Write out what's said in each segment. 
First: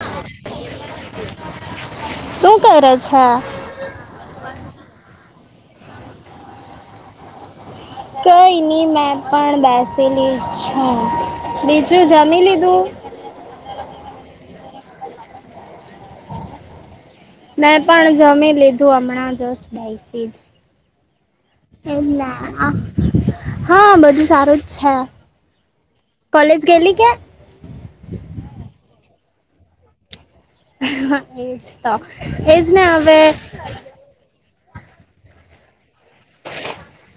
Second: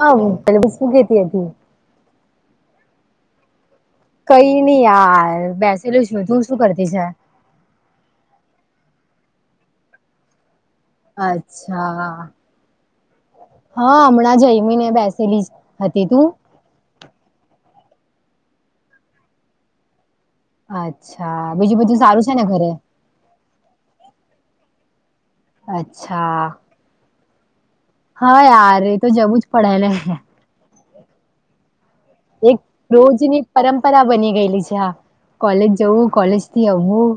હા હું પેહલા ડીશ કેહતી હતી. શું કરે છે? કઈ નઈ યાર બેસેલું શું તું શું કરતી છે? કઈ ની મેં પણ બેસેલી છું બીજું અચ્છા જમી લીધું? હા, હમણાં જઈમી ને બેસેલીજ હતી તું? મેં પણ જમી લીધું હમણાં જસ્ટ બઈસીજ. અચ્છા બીજું બધું સારું છે ને ઘરે? હા, બધું સારું જ છે. અચ્છા. ગેલી કે? હા, યાર એ તો જવું જ પડે ને. હા એજ તો એક એજ ને હવે રોજની પરંપરા બની ગયેલી છે હા. કલેજ જઉું કલેજ થી અવવું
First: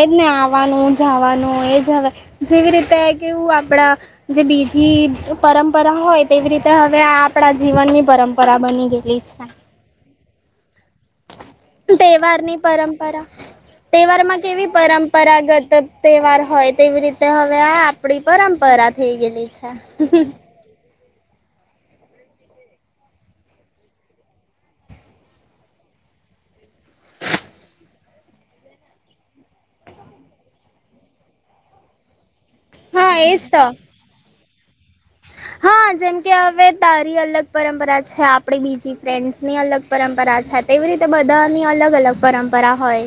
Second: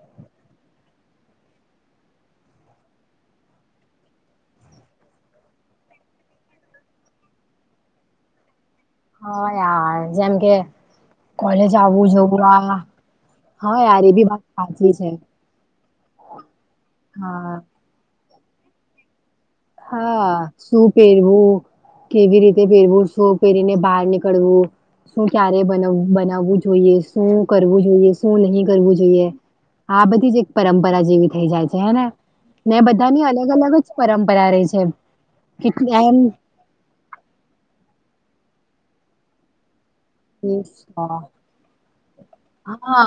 એજ ને આવાનું જવાનું એ જ હવે જેવી રીતે કેવું આપડા જે બીજી પરંપરા હોય તેવી રીતે હવે આ આપણા જીવનની પરંપરા બની ગઈ હા યાર જેમ કે કોલેજ આવવું જવું બેવારની આ પરંપરા હા યાર એ તહેવાર બી માં વાત કેવી સાચી છે પરંપરાગત તહેવાર હોય તેવી રીતે હા હવે આ આપડી પરંપરા થઈ ગયેલી છે હા શું પહેરવું કેવી રીતે પેરવું છું પહેરીને બહાર નીકળવું શું ક્યારે બનાવ બનાવવું જોઈએ શું કરવું જોઈએ શું નહી કરવું જોઈએ આ બધી જ એક પરંપરા જેવી થઈ જાય છે હેને ને હા બધાની એજ અલગ તો. અલગ જ પરંપરા રહી છે. હા કેટલી જેમ એમ કે હવે તારી અલગ પરંપરા છે આપણે બીજી ફ્રેન્ડસ ની અલગ પરંપરા છે તેવી રીતે હા બધાની અલગ અલગ પરંપરા હોય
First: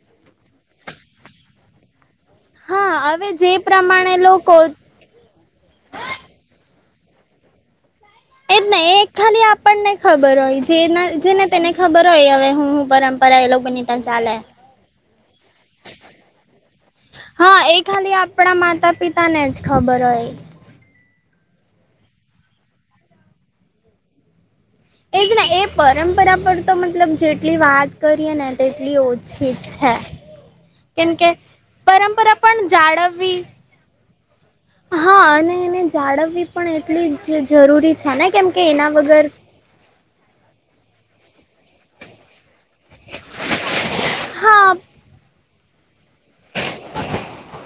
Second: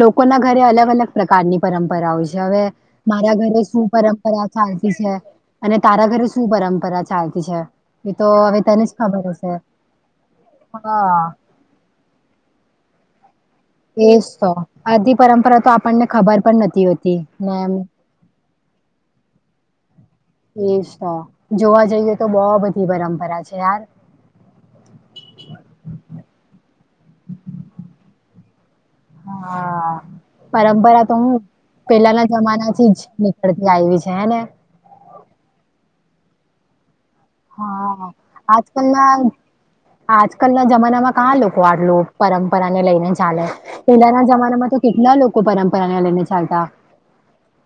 લોકો ના ઘરે અલગ અલગ પ્રકારની પરંપરા હોય છે હવે હા હવે મારા જે ઘરે શું પ્રમાણે પરંપરા લોકો ચાલતી છે. અને તારા ઘરે શું પરંપરા ચાલતી છે. એ તો હવે એજ તને જ એ ખબર ખાલી હશે આપણને ખબર હોય જેના હા જેને તેને ખબર હોય હવે હું હું પરંપરા એ લોકો ની એજ તો આધી પરંપરા તો આપણને ખબર પણ નથી હોતી હા નેમ એ ખાલી આપણા માતા પિતાને જ ખબર હોય એજ તો જોવા જઈએ તો બોવ બધી પરંપરા છે યાર એજ ને એ પરંપરા પર તો મતલબ જેટલી વાત કરીએ ને તેટલી ઓછી હા છે. પરંપરા કેમ તો કે હું પેલાના પરંપરા પણ જમાના થી જ જાળવવી નીકળે લાઇ વી છે હે ને હા અને એને જાળવવી પણ એટલી જ જરૂરી હા છે ને કેમકે એના વગર આજકાલ ના જમાના માં કા લોકો આડલોટ પરંપરાને લઈને ચાલે પેલાના જમાનામાં હા તો કેટલા લોકો પરંપરાને લઈને ચાલતા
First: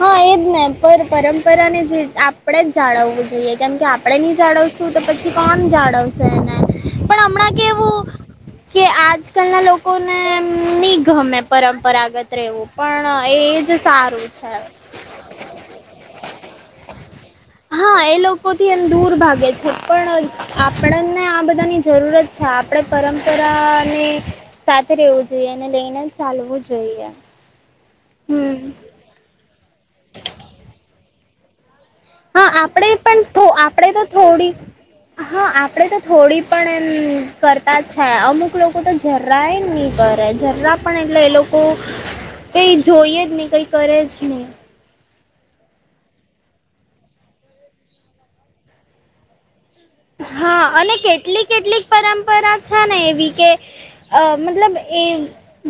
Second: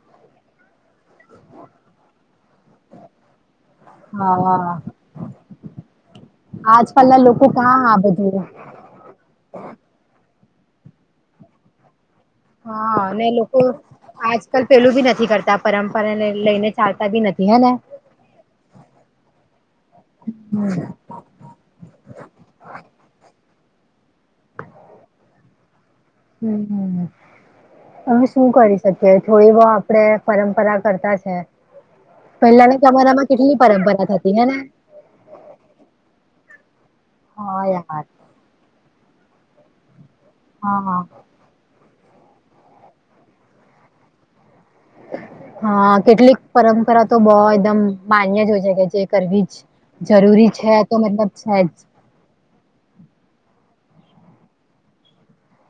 હા એજ ને પણ પરંપરા ને જે આપણે જ જાળવવું જોઈએ કેમ કે આપડે નહી હા જાળવશું તો પછી કોણ જાળવશે એને આજકાલ ના પણ લોકો હમણાં કા આ કેવું બધું કે આજકાલ ના લોકોને એમ ની ગમે પરંપરાગત રેવુ હા પણ અને એ લોકો જ સ આજકાલ પેલું બી નથી કરતા પરંપરાને લઈને ચાલતા બી નથી હેને. હા એ લોકો થી એમ દૂર ભાગે છે, પણ આપડને આ બધાની જરૂરત છે. આપણે પરંપરાને સાથે રહેવું જોઈએ એને લઈને જ હ હ હવે શું હમ કરી શકીએ કે થોડી બહુ આપડે પરંપરા કરતા છે. હા પહેલાના આપણે પણ જમાનામાં કેટલી થોડ આપણે તો પરંપરા થતી થોડી હેને હા આપડે તો થોડી પણ એમ હા કરતા યાર છે અમુક લોકો તો જરા એ નહી ભરે જરા હા પણ એટલે એ લોકો તો કંઈ જોઈએ જ નહીં કંઈ કરે જ નહીં [inaudible] હા કેટલીક પરંપરા તો બોવ એકદમ માન્ય જ હોય છે કે જે કરવી જ જરૂરી હા છે તો અને મતલબ કેટલી છે જ કેટલીક પરંપરા છે ને એવી કે અ મતલબ એ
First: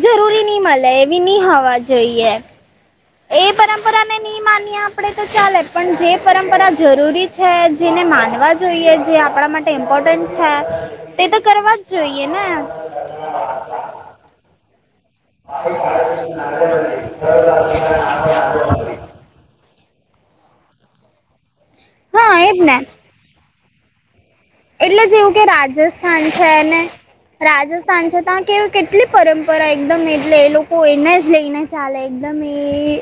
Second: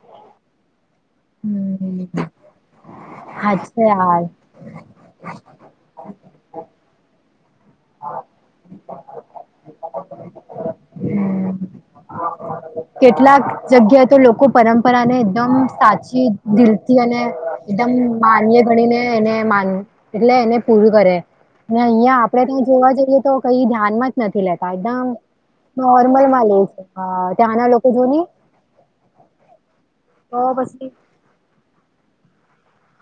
જરૂરી ની મલે એમ ની હોવા હમ જોઈએ. એ હાચે પરંપરાને યાર નહી માન્યા આપણે તો ચાલે પણ જે પરંપરા જરૂરી છે, જેને માનવા જોઈએ જે આપણા માટે. ઇમ્પોર્ટન્ટ છે, તે તો હમ કરવા જ જોઈએ ને. કેટલાક જગ્યા તો લોકો પરંપરા ને એકદમ સાચી દિલથી, અને એકદમ માન્ય ગણીને એને માન એટલે એને પૂરું કરે ને, અહિયાં હા આપડે એજ ત્યાં ને જોવા જઈએ, તો કઈ ધ્યાનમાં જ નથી લેતા. એટલે જેવું કે રાજસ્થાન નોર્મલ માં લે ને છે, અ ત્યાંના લોકો જો રાજસ્થાન છે, ની તા કેવુ કેટલી પરંપરા એકદમ એટલે તો એ લોકો પછી એને લઇને, ચાલ એકદમે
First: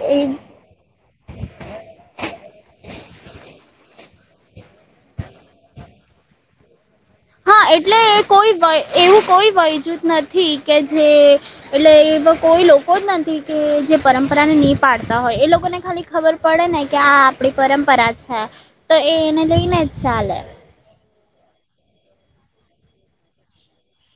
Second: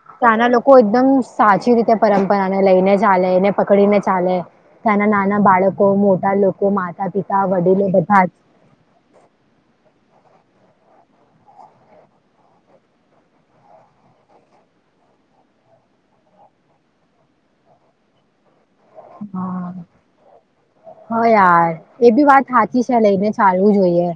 એ ત્યાંના લોકો એકદમ સાચી રીતે પરંપરાને લઈને ચાલે, એને પકડીને ચાલે. ત્યાં ના નાના બાળકો મોટા લોકો, માતા-પિતા હા વડીલો એટલે બધા કોઈ વય એવું કોઈ વયજૂથ નથી કે જે. એટલે એવા કોઈ લોકો જ નથી કે, જે પરંપરાને ની પાડતા હોય, એ લોકોને ખાલી ખબર. પડે ને કે આ આપડી પરંપરા છે. તો એ એને હા. લઈને જ ચાલે હ, યાર એ બી વાત હાચી છે, લઈને ચાલવું જોઈએ.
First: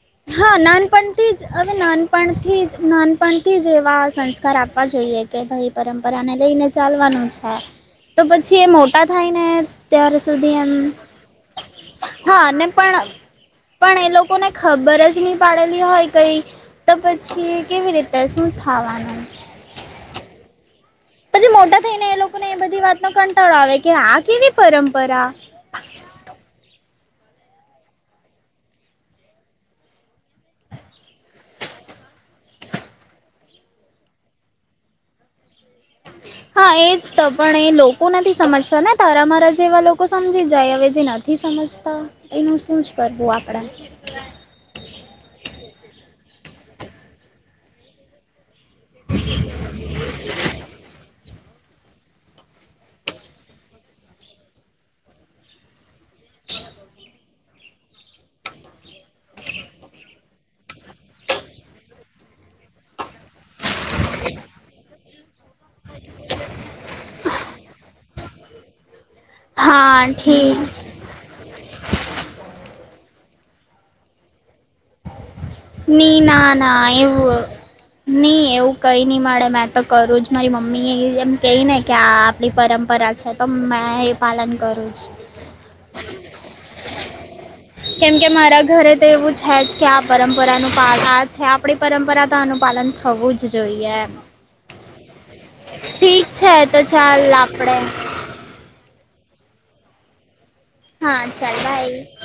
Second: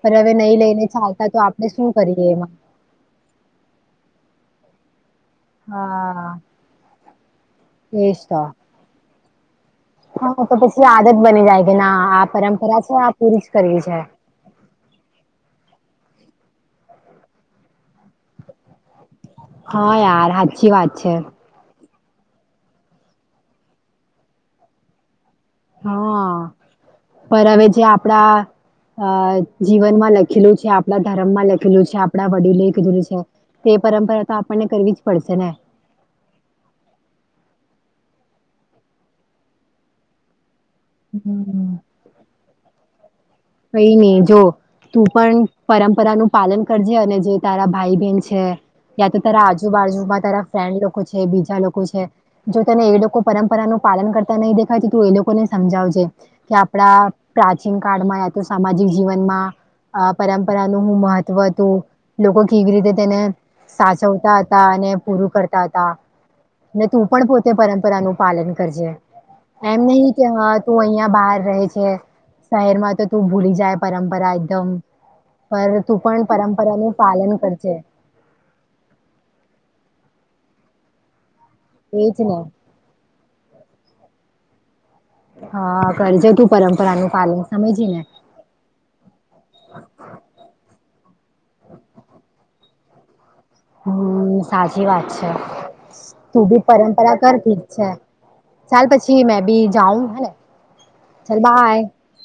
પણ હવે નય હા લઈને, નાનપણથી ચાલતા તો જ આપણે હવે શું કરીએ એમાં. નાનપણથી નાનપણથી જે એવા સંસ્કાર આપવા જોઈએ. કે ભાઈ હા પરંપરાને લઈને ચાલવાનું છે, તો પછી એ મોટા થાય ને. ત્યાર હા, સુધી તો એમ પછી આદત બની જાય કે, ના આ પરંપરા છે, આ પૂરી જ કરવી છે. કોન. ખબર જ નહી પાડેલી હોય, કઈ તો પછી કેવી રીતે શું થવાનું. હા, યાર સાચી વાત છે. આજે મોટા થઈને, એ લોકોને એ બધી વાત નો કંટાળો આવે કે, આ કેવી પરંપરા. હા, પર હવે જે આપડા. અ જીવનમાં લખેલું છે, આપણા ધર્મમાં લખેલું છે, આપણા વડીલે કીધેલું છે. તે પરંપરા તો આપણને કરવી જ પડશે ને. હા, એજ તો પણ એ લોકો નથી સમજતા ને, તારા મારા જેવા લોકો સમજી જાય હવે. જે નથી હમ સમજતા, એનું શું જ કરવું આપ? કઈ નહી જો. તું પણ પરંપરા નું પાલન કરજે, અને જે તારા ભાઈ બહેન છે. ત્યાં તો તારા આજુબાજુમાં તારા ફ્રેન્ડ લોકો છે, બીજા લોકો છે. જો તને એ લોકો પરંપરાનું પાલન કરતા નહીં દેખાય, તો એ લોકોને સમજાવજે. કે આપણા પ્રાચીન કાળમાં, યા તો સામાજિક જીવનમાં આ પરંપરાનું હું મહત્વ હતું, લોકો કેવી રીતે તેને સાચવતા હતા, અને પૂરું કરત રતા હતા ને, તું પણ પોતે પરંપરાનું પાલન કરજે. એમ હા નહિ કે. હા, ઠીક તું અહિયાં બહાર રહે છે, શહેરમાં તો તું ભૂલી જાય, પરંપરા એકદમ પર તું ની પણ ના ના પરંપરાનું પાલન એવું કરજે. નહી, એવું કઈ નહી મળે, મેં તો કરું જ મારી મમ્મી એમ કઈ ને કે, આ એજ ને આપણી પરંપરા છે, તો મે એ પાલન કરું છું. હા કરજો, તું પરંપરા નું પાલન. સમયજી ને કેમ કે મારા ઘરે જ. તો એવું છે, જ કે, આ પરંપરાનું પા આ છે, આપણી પરંપરા તો આનું પાલન થવું જ જોઈએ એમ હમ, સાચી વાત છે. ઠીક તું છે બી તો પરંપરા ચાલ કર ઠિકજ આપણે છે, ચાલ, પછી મે બી જાઉં હેને. હા ચાલ બાય ચાલ્યા એ.